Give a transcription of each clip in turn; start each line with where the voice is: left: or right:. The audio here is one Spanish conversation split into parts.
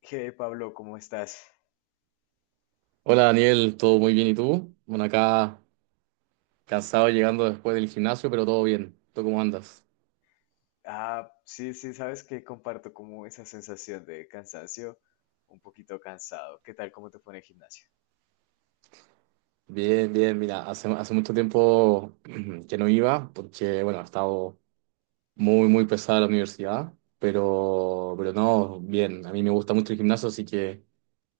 left: Hey Pablo, ¿cómo estás?
right: Hola Daniel, todo muy bien, ¿y tú? Bueno, acá cansado llegando después del gimnasio, pero todo bien. ¿Tú cómo andas?
left: Ah, sí, sí, sabes que comparto como esa sensación de cansancio, un poquito cansado. ¿Qué tal? ¿Cómo te fue en el gimnasio?
right: Bien, bien, mira, hace mucho tiempo que no iba porque, bueno, ha estado muy, muy pesada la universidad, pero no, bien, a mí me gusta mucho el gimnasio, así que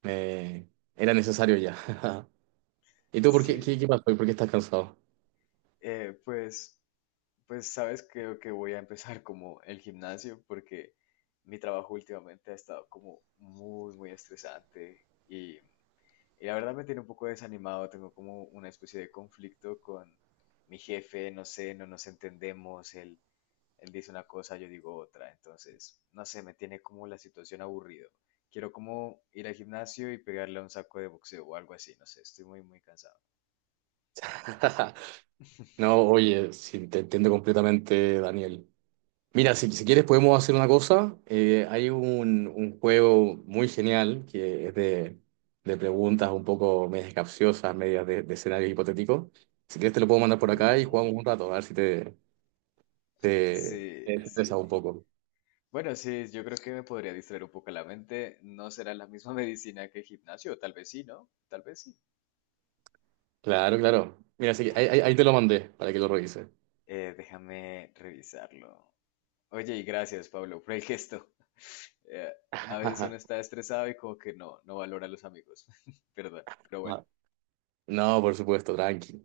right: eh, era necesario ya. ¿Y tú por
left: Sí,
right: qué, qué, qué pasó? ¿Por qué estás cansado?
left: eh, pues, pues sabes, creo que voy a empezar como el gimnasio porque mi trabajo últimamente ha estado como muy, muy estresante y, y la verdad me tiene un poco desanimado. Tengo como una especie de conflicto con mi jefe, no sé, no nos entendemos, él dice una cosa, yo digo otra. Entonces, no sé, me tiene como la situación aburrido. Quiero como ir al gimnasio y pegarle a un saco de boxeo o algo así. No sé, estoy muy, muy cansado.
right: No, oye, sí, te entiendo completamente, Daniel. Mira, si quieres podemos hacer una cosa. Hay un juego muy genial que es de preguntas un poco medias capciosas, medias de escenarios hipotéticos. Si quieres te lo puedo mandar por acá y jugamos
left: Mm,
right: un rato, a ver si te, te
left: sí,
right: estresas
left: sí.
right: un poco.
left: Bueno, sí, yo creo que me podría distraer un poco la mente. No será la misma medicina que el gimnasio, tal vez sí, ¿no? Tal vez sí.
right: Claro, claro. Mira, así que ahí, ahí te lo mandé para que lo revises.
left: Déjame revisarlo. Oye, y gracias, Pablo, por el gesto. Eh, a veces uno está estresado y como que no, no valora a los amigos. Perdón, pero bueno.
right: No, por supuesto, tranqui.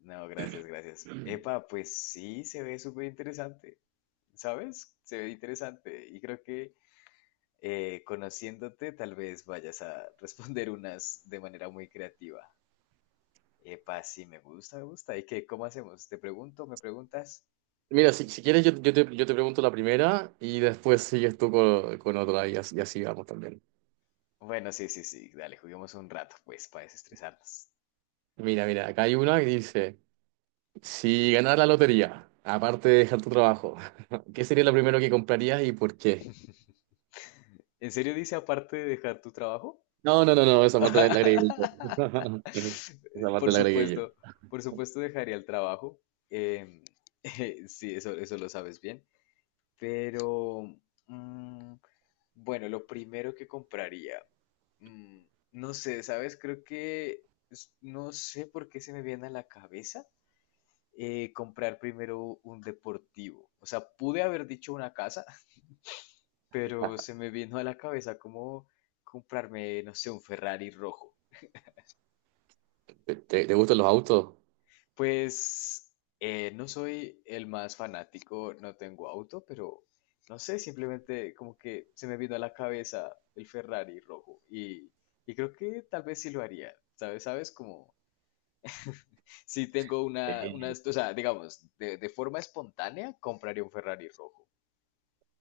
left: No, gracias, gracias. Epa, pues sí, se ve súper interesante, ¿sabes? Se ve interesante y creo que conociéndote tal vez vayas a responder unas de manera muy creativa. Epa, sí, me gusta, me gusta. ¿Y qué? ¿Cómo hacemos? ¿Te pregunto? ¿Me preguntas?
right: Mira, si quieres yo, yo te pregunto la primera y después sigues tú con otra y así vamos también.
left: Bueno, sí, sí, sí, dale, juguemos un rato, pues, para desestresarnos.
right: Mira, mira, acá hay una que dice... Si ganaras la lotería, aparte de dejar tu trabajo, ¿qué sería lo primero que comprarías y por qué?
left: ¿En serio dice aparte de dejar tu trabajo?
right: No, no, no, no, esa parte la agregué yo. Esa parte
left: Por
right: la agregué
left: supuesto,
right: yo.
left: por supuesto dejaría el trabajo. em, sí, eso lo sabes bien. Pero, mm, bueno, lo primero que compraría, mm, no sé, ¿sabes? Creo que, no sé por qué se me viene a la cabeza comprar primero un deportivo. O sea, pude haber dicho una casa, pero se me vino a la cabeza como comprarme, no sé, un Ferrari rojo.
right: ¿Te, te gustan los autos?
left: Pues no soy el más fanático, no tengo auto, pero no sé, simplemente como que se me vino a la cabeza el Ferrari rojo y creo que tal vez sí lo haría, ¿sabes? ¿Sabes? Como si tengo una,
right: Sí.
left: o sea, digamos, de forma espontánea compraría un Ferrari rojo.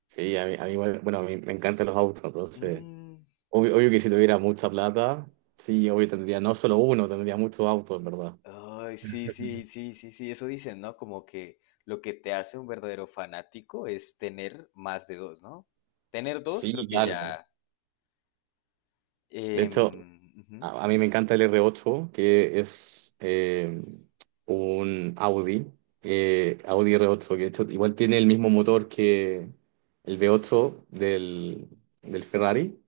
right: Sí, a mí igual, bueno, a mí me encantan los autos, entonces,
left: Mm,
right: obvio, obvio que si tuviera mucha plata, sí, obvio tendría no solo uno, tendría muchos autos, en verdad.
left: ay, sí, sí, sí, sí, sí, eso dicen, ¿no? Como que lo que te hace un verdadero fanático es tener más de dos, ¿no? Tener dos,
right: Sí,
left: creo que
right: claro.
left: ya.
right: De hecho,
left: Ujú,
right: A mí me encanta el R8, que es un Audi, Audi R8, que de hecho igual tiene el mismo motor que el V8 del, del Ferrari,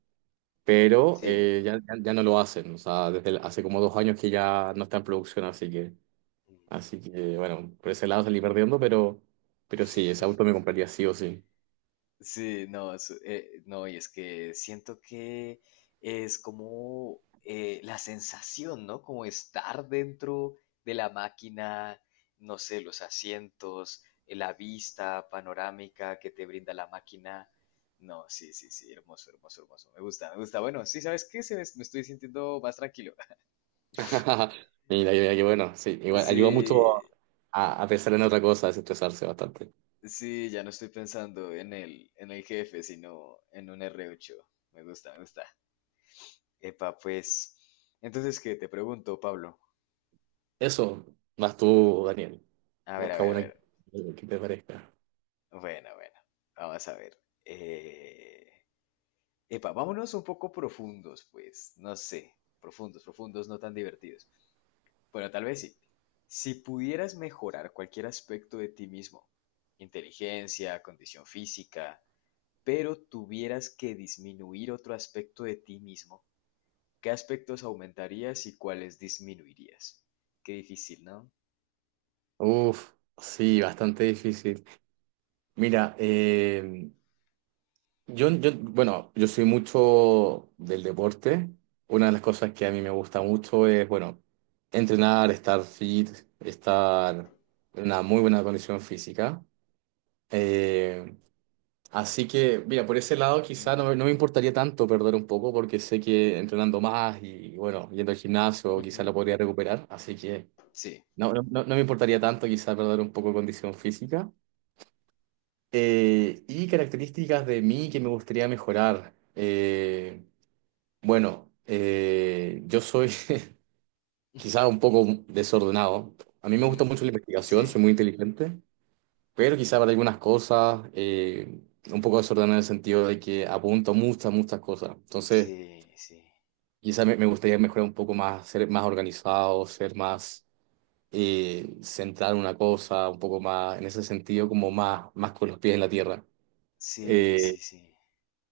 right: pero
left: sí.
right: ya, ya no lo hacen. O sea, hace como 2 años que ya no está en producción, así que bueno, por ese lado salí perdiendo, pero sí, ese auto me compraría sí o sí.
left: Sí, no, no, y es que siento que es como la sensación, ¿no? Como estar dentro de la máquina, no sé, los asientos, la vista panorámica que te brinda la máquina. No, sí, sí, sí, hermoso, hermoso, hermoso. Me gusta, me gusta. Bueno, sí, ¿sabes qué? Me estoy sintiendo más tranquilo.
right: Mira, mira, que bueno, sí, igual ayuda mucho
left: Sí,
right: a pensar en otra cosa, a desestresarse bastante.
left: sí, ya no estoy pensando en el jefe, sino en un R8. Me gusta, me gusta. Epa, pues. Entonces, ¿qué te pregunto, Pablo?
right: Eso, más tú, Daniel.
left: A ver, a
right: Busca
left: ver, a
right: una
left: ver.
right: que te parezca.
left: Bueno, bueno. Vamos a ver. Eh, Epa, vámonos un poco profundos, pues. No sé. Profundos, profundos, no tan divertidos. Bueno, tal vez sí. Si pudieras mejorar cualquier aspecto de ti mismo, inteligencia, condición física, pero tuvieras que disminuir otro aspecto de ti mismo, ¿qué aspectos aumentarías y cuáles disminuirías? Qué difícil, ¿no?
right: Uf, sí, bastante difícil. Mira, yo, yo, bueno, yo soy mucho del deporte. Una de las cosas que a mí me gusta mucho es, bueno, entrenar, estar fit, estar en una muy buena condición física. Eh, Así que, mira, por ese lado quizá no, me
left: Ujú,
right: no me importaría tanto perder un poco porque sé que entrenando más y, bueno, yendo al gimnasio quizá
left: ujú,
right: lo podría recuperar. Así que
left: sí,
right: no, no, no me importaría tanto quizá perder un poco de condición física. Y características de mí que me gustaría mejorar. Bueno, yo soy quizá un poco desordenado. A mí me gusta
left: ujú.
right: mucho la investigación, soy
left: Sí,
right: muy inteligente. Pero quizá para algunas cosas, un poco desordenado en el sentido de que apunto muchas, muchas cosas. Entonces,
left: sí, sí,
right: quizá me, me gustaría mejorar un poco más, ser más organizado, ser más centrado en una cosa, un poco más, en ese sentido, como más, más con los pies en la tierra.
left: sí,
right: Eh,
left: sí, sí.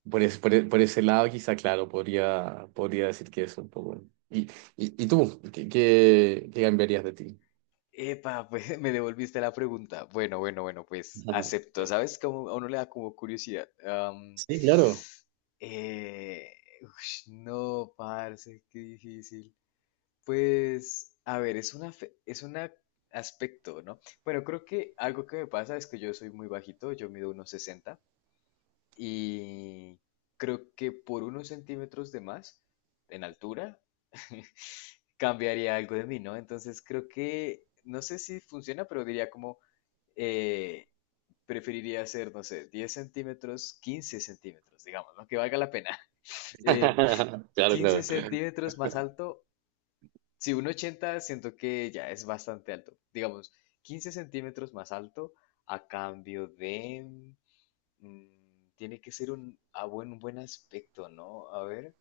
right: por, es- por, e- por ese lado, quizá, claro, podría, podría decir que eso un poco. ¿Y, y tú? ¿Qué, qué, qué cambiarías de ti?
left: Epa, pues me devolviste la pregunta. Bueno, bueno, bueno, pues
right: Ajá.
left: acepto. ¿Sabes? Como a uno le da como curiosidad.
right: Sí, claro.
left: Eh, ush, no, parce, qué difícil. Pues, a ver, es un aspecto, ¿no? Bueno, creo que algo que me pasa es que yo soy muy bajito, yo mido unos 60 y creo que por unos centímetros de más en altura cambiaría algo de mí, ¿no? Entonces creo que, no sé si funciona, pero diría como, eh, preferiría hacer, no sé, 10 centímetros, 15 centímetros, digamos, ¿no? Que valga la pena. Eh,
right: Claro,
left: 15
right: claro.
left: centímetros más alto. Si 1,80 siento que ya es bastante alto. Digamos, 15 centímetros más alto a cambio de. Tiene que ser un buen aspecto, ¿no? A ver.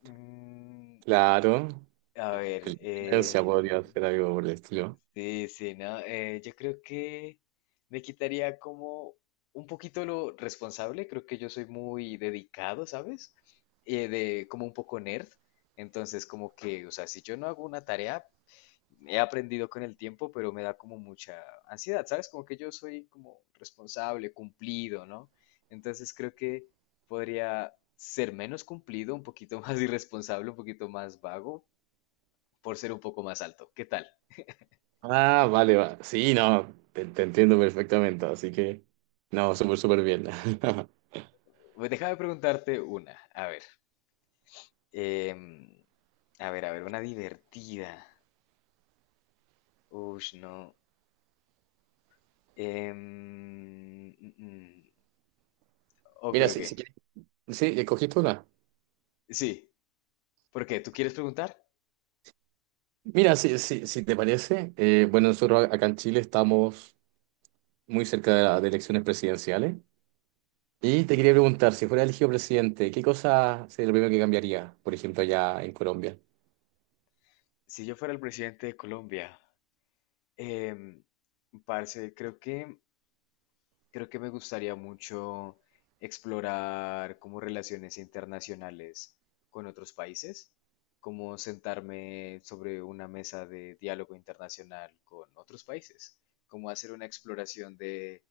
left: mm,
right: Claro.
left: a ver.
right: Inteligencia podría
left: eh,
right: ser algo por el estilo.
left: sí, sí, ¿no? Yo creo que me quitaría como un poquito lo responsable. Creo que yo soy muy dedicado, ¿sabes? De, como un poco nerd. Entonces, como que, o sea, si yo no hago una tarea, he aprendido con el tiempo, pero me da como mucha ansiedad, ¿sabes? Como que yo soy como responsable, cumplido, ¿no? Entonces creo que podría ser menos cumplido, un poquito más irresponsable, un poquito más vago, por ser un poco más alto. ¿Qué tal?
right: Ah, vale, va. Sí, no, te entiendo perfectamente, así que no, súper, súper bien.
left: Pues, déjame preguntarte una. A ver. em, a ver, a ver, una divertida. Uy, no. Mm, mm. Ok,
right: Mira, sí,
left: ok.
right: si quieres, sí, escogiste una.
left: Sí. ¿Por qué? ¿Tú quieres preguntar?
right: Mira, si te parece, bueno, nosotros acá en Chile estamos muy cerca de, de elecciones presidenciales y te quería preguntar, si fuera elegido presidente, ¿qué cosa sería lo primero que cambiaría, por ejemplo, allá en Colombia?
left: Si yo fuera el presidente de Colombia, Em, parce, creo que me gustaría mucho explorar como relaciones internacionales con otros países, como sentarme sobre una mesa de diálogo internacional con otros países, como hacer una exploración de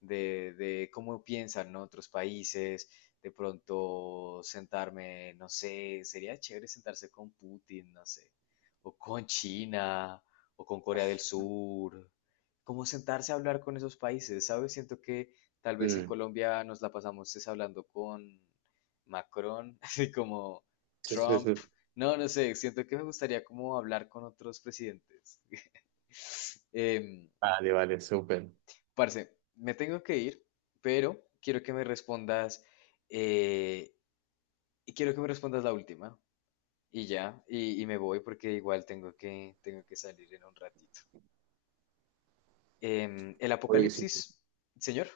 left: de, de cómo piensan, ¿no?, otros países, de pronto sentarme, no sé, sería chévere sentarse con Putin, no sé, o con China, o con Corea del Sur, como sentarse a hablar con esos países, ¿sabes? Siento que tal vez en
right: Mm,
left: Colombia nos la pasamos es hablando con Macron, así como
right: sí, sí,
left: Trump,
right: sí.
left: no, no sé, siento que me gustaría como hablar con otros presidentes. Em,
right: Vale, vale, súper.
left: Parce, me tengo que ir, pero quiero que me respondas, eh, y quiero que me respondas la última, y ya, y me voy porque igual tengo que salir en un ratito. El
right: Obvio que sí.
left: apocalipsis, señor,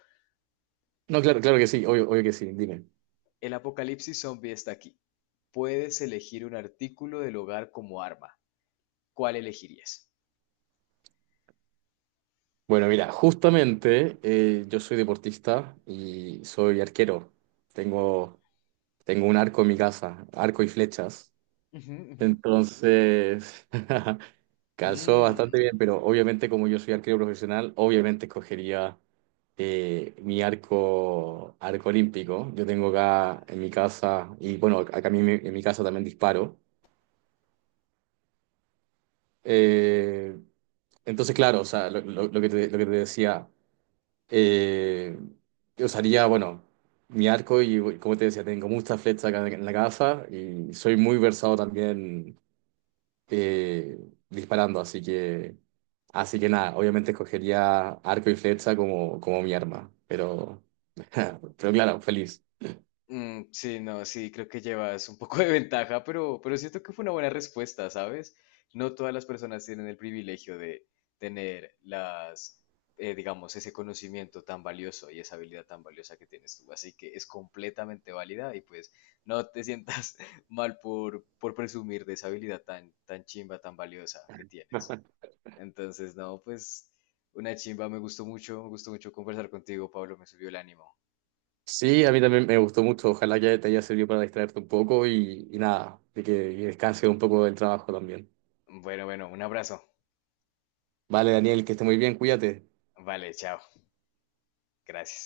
right: No, claro, claro que sí, obvio, obvio que sí, dime.
left: el apocalipsis zombie está aquí. Puedes elegir un artículo del hogar como arma. ¿Cuál elegirías?
right: Bueno, mira, justamente yo soy deportista y soy arquero. Tengo, tengo un arco en mi casa, arco y flechas.
left: Ujú, ujú.
right: Entonces, calzó bastante
left: Mm,
right: bien, pero obviamente como yo soy arquero profesional, obviamente escogería mi arco, arco olímpico. Yo tengo acá en mi casa, y bueno, acá en mi casa también disparo. Eh, entonces, claro, o sea, lo, lo que te decía. Eh, Usaría, bueno, mi arco y, como te decía, tengo muchas flechas acá en la gafa y soy muy versado también eh, disparando, así que nada, obviamente escogería arco y flecha como, como mi arma, pero, pero claro, feliz.
left: mm, sí, no, sí, creo que llevas un poco de ventaja, pero, siento que fue una buena respuesta, ¿sabes? No todas las personas tienen el privilegio de tener las, digamos, ese conocimiento tan valioso y esa habilidad tan valiosa que tienes tú, así que es completamente válida y pues no te sientas mal por, presumir de esa habilidad tan, tan chimba, tan valiosa que tienes. Entonces, no, pues una chimba, me gustó mucho conversar contigo, Pablo, me subió el ánimo.
right: Sí, a mí también me gustó mucho, ojalá que te haya servido para distraerte un poco y nada, de que descanses un poco del trabajo también.
left: Bueno, bueno, un abrazo.
right: Vale, Daniel, que esté muy bien, cuídate.
left: Vale, chao. Gracias.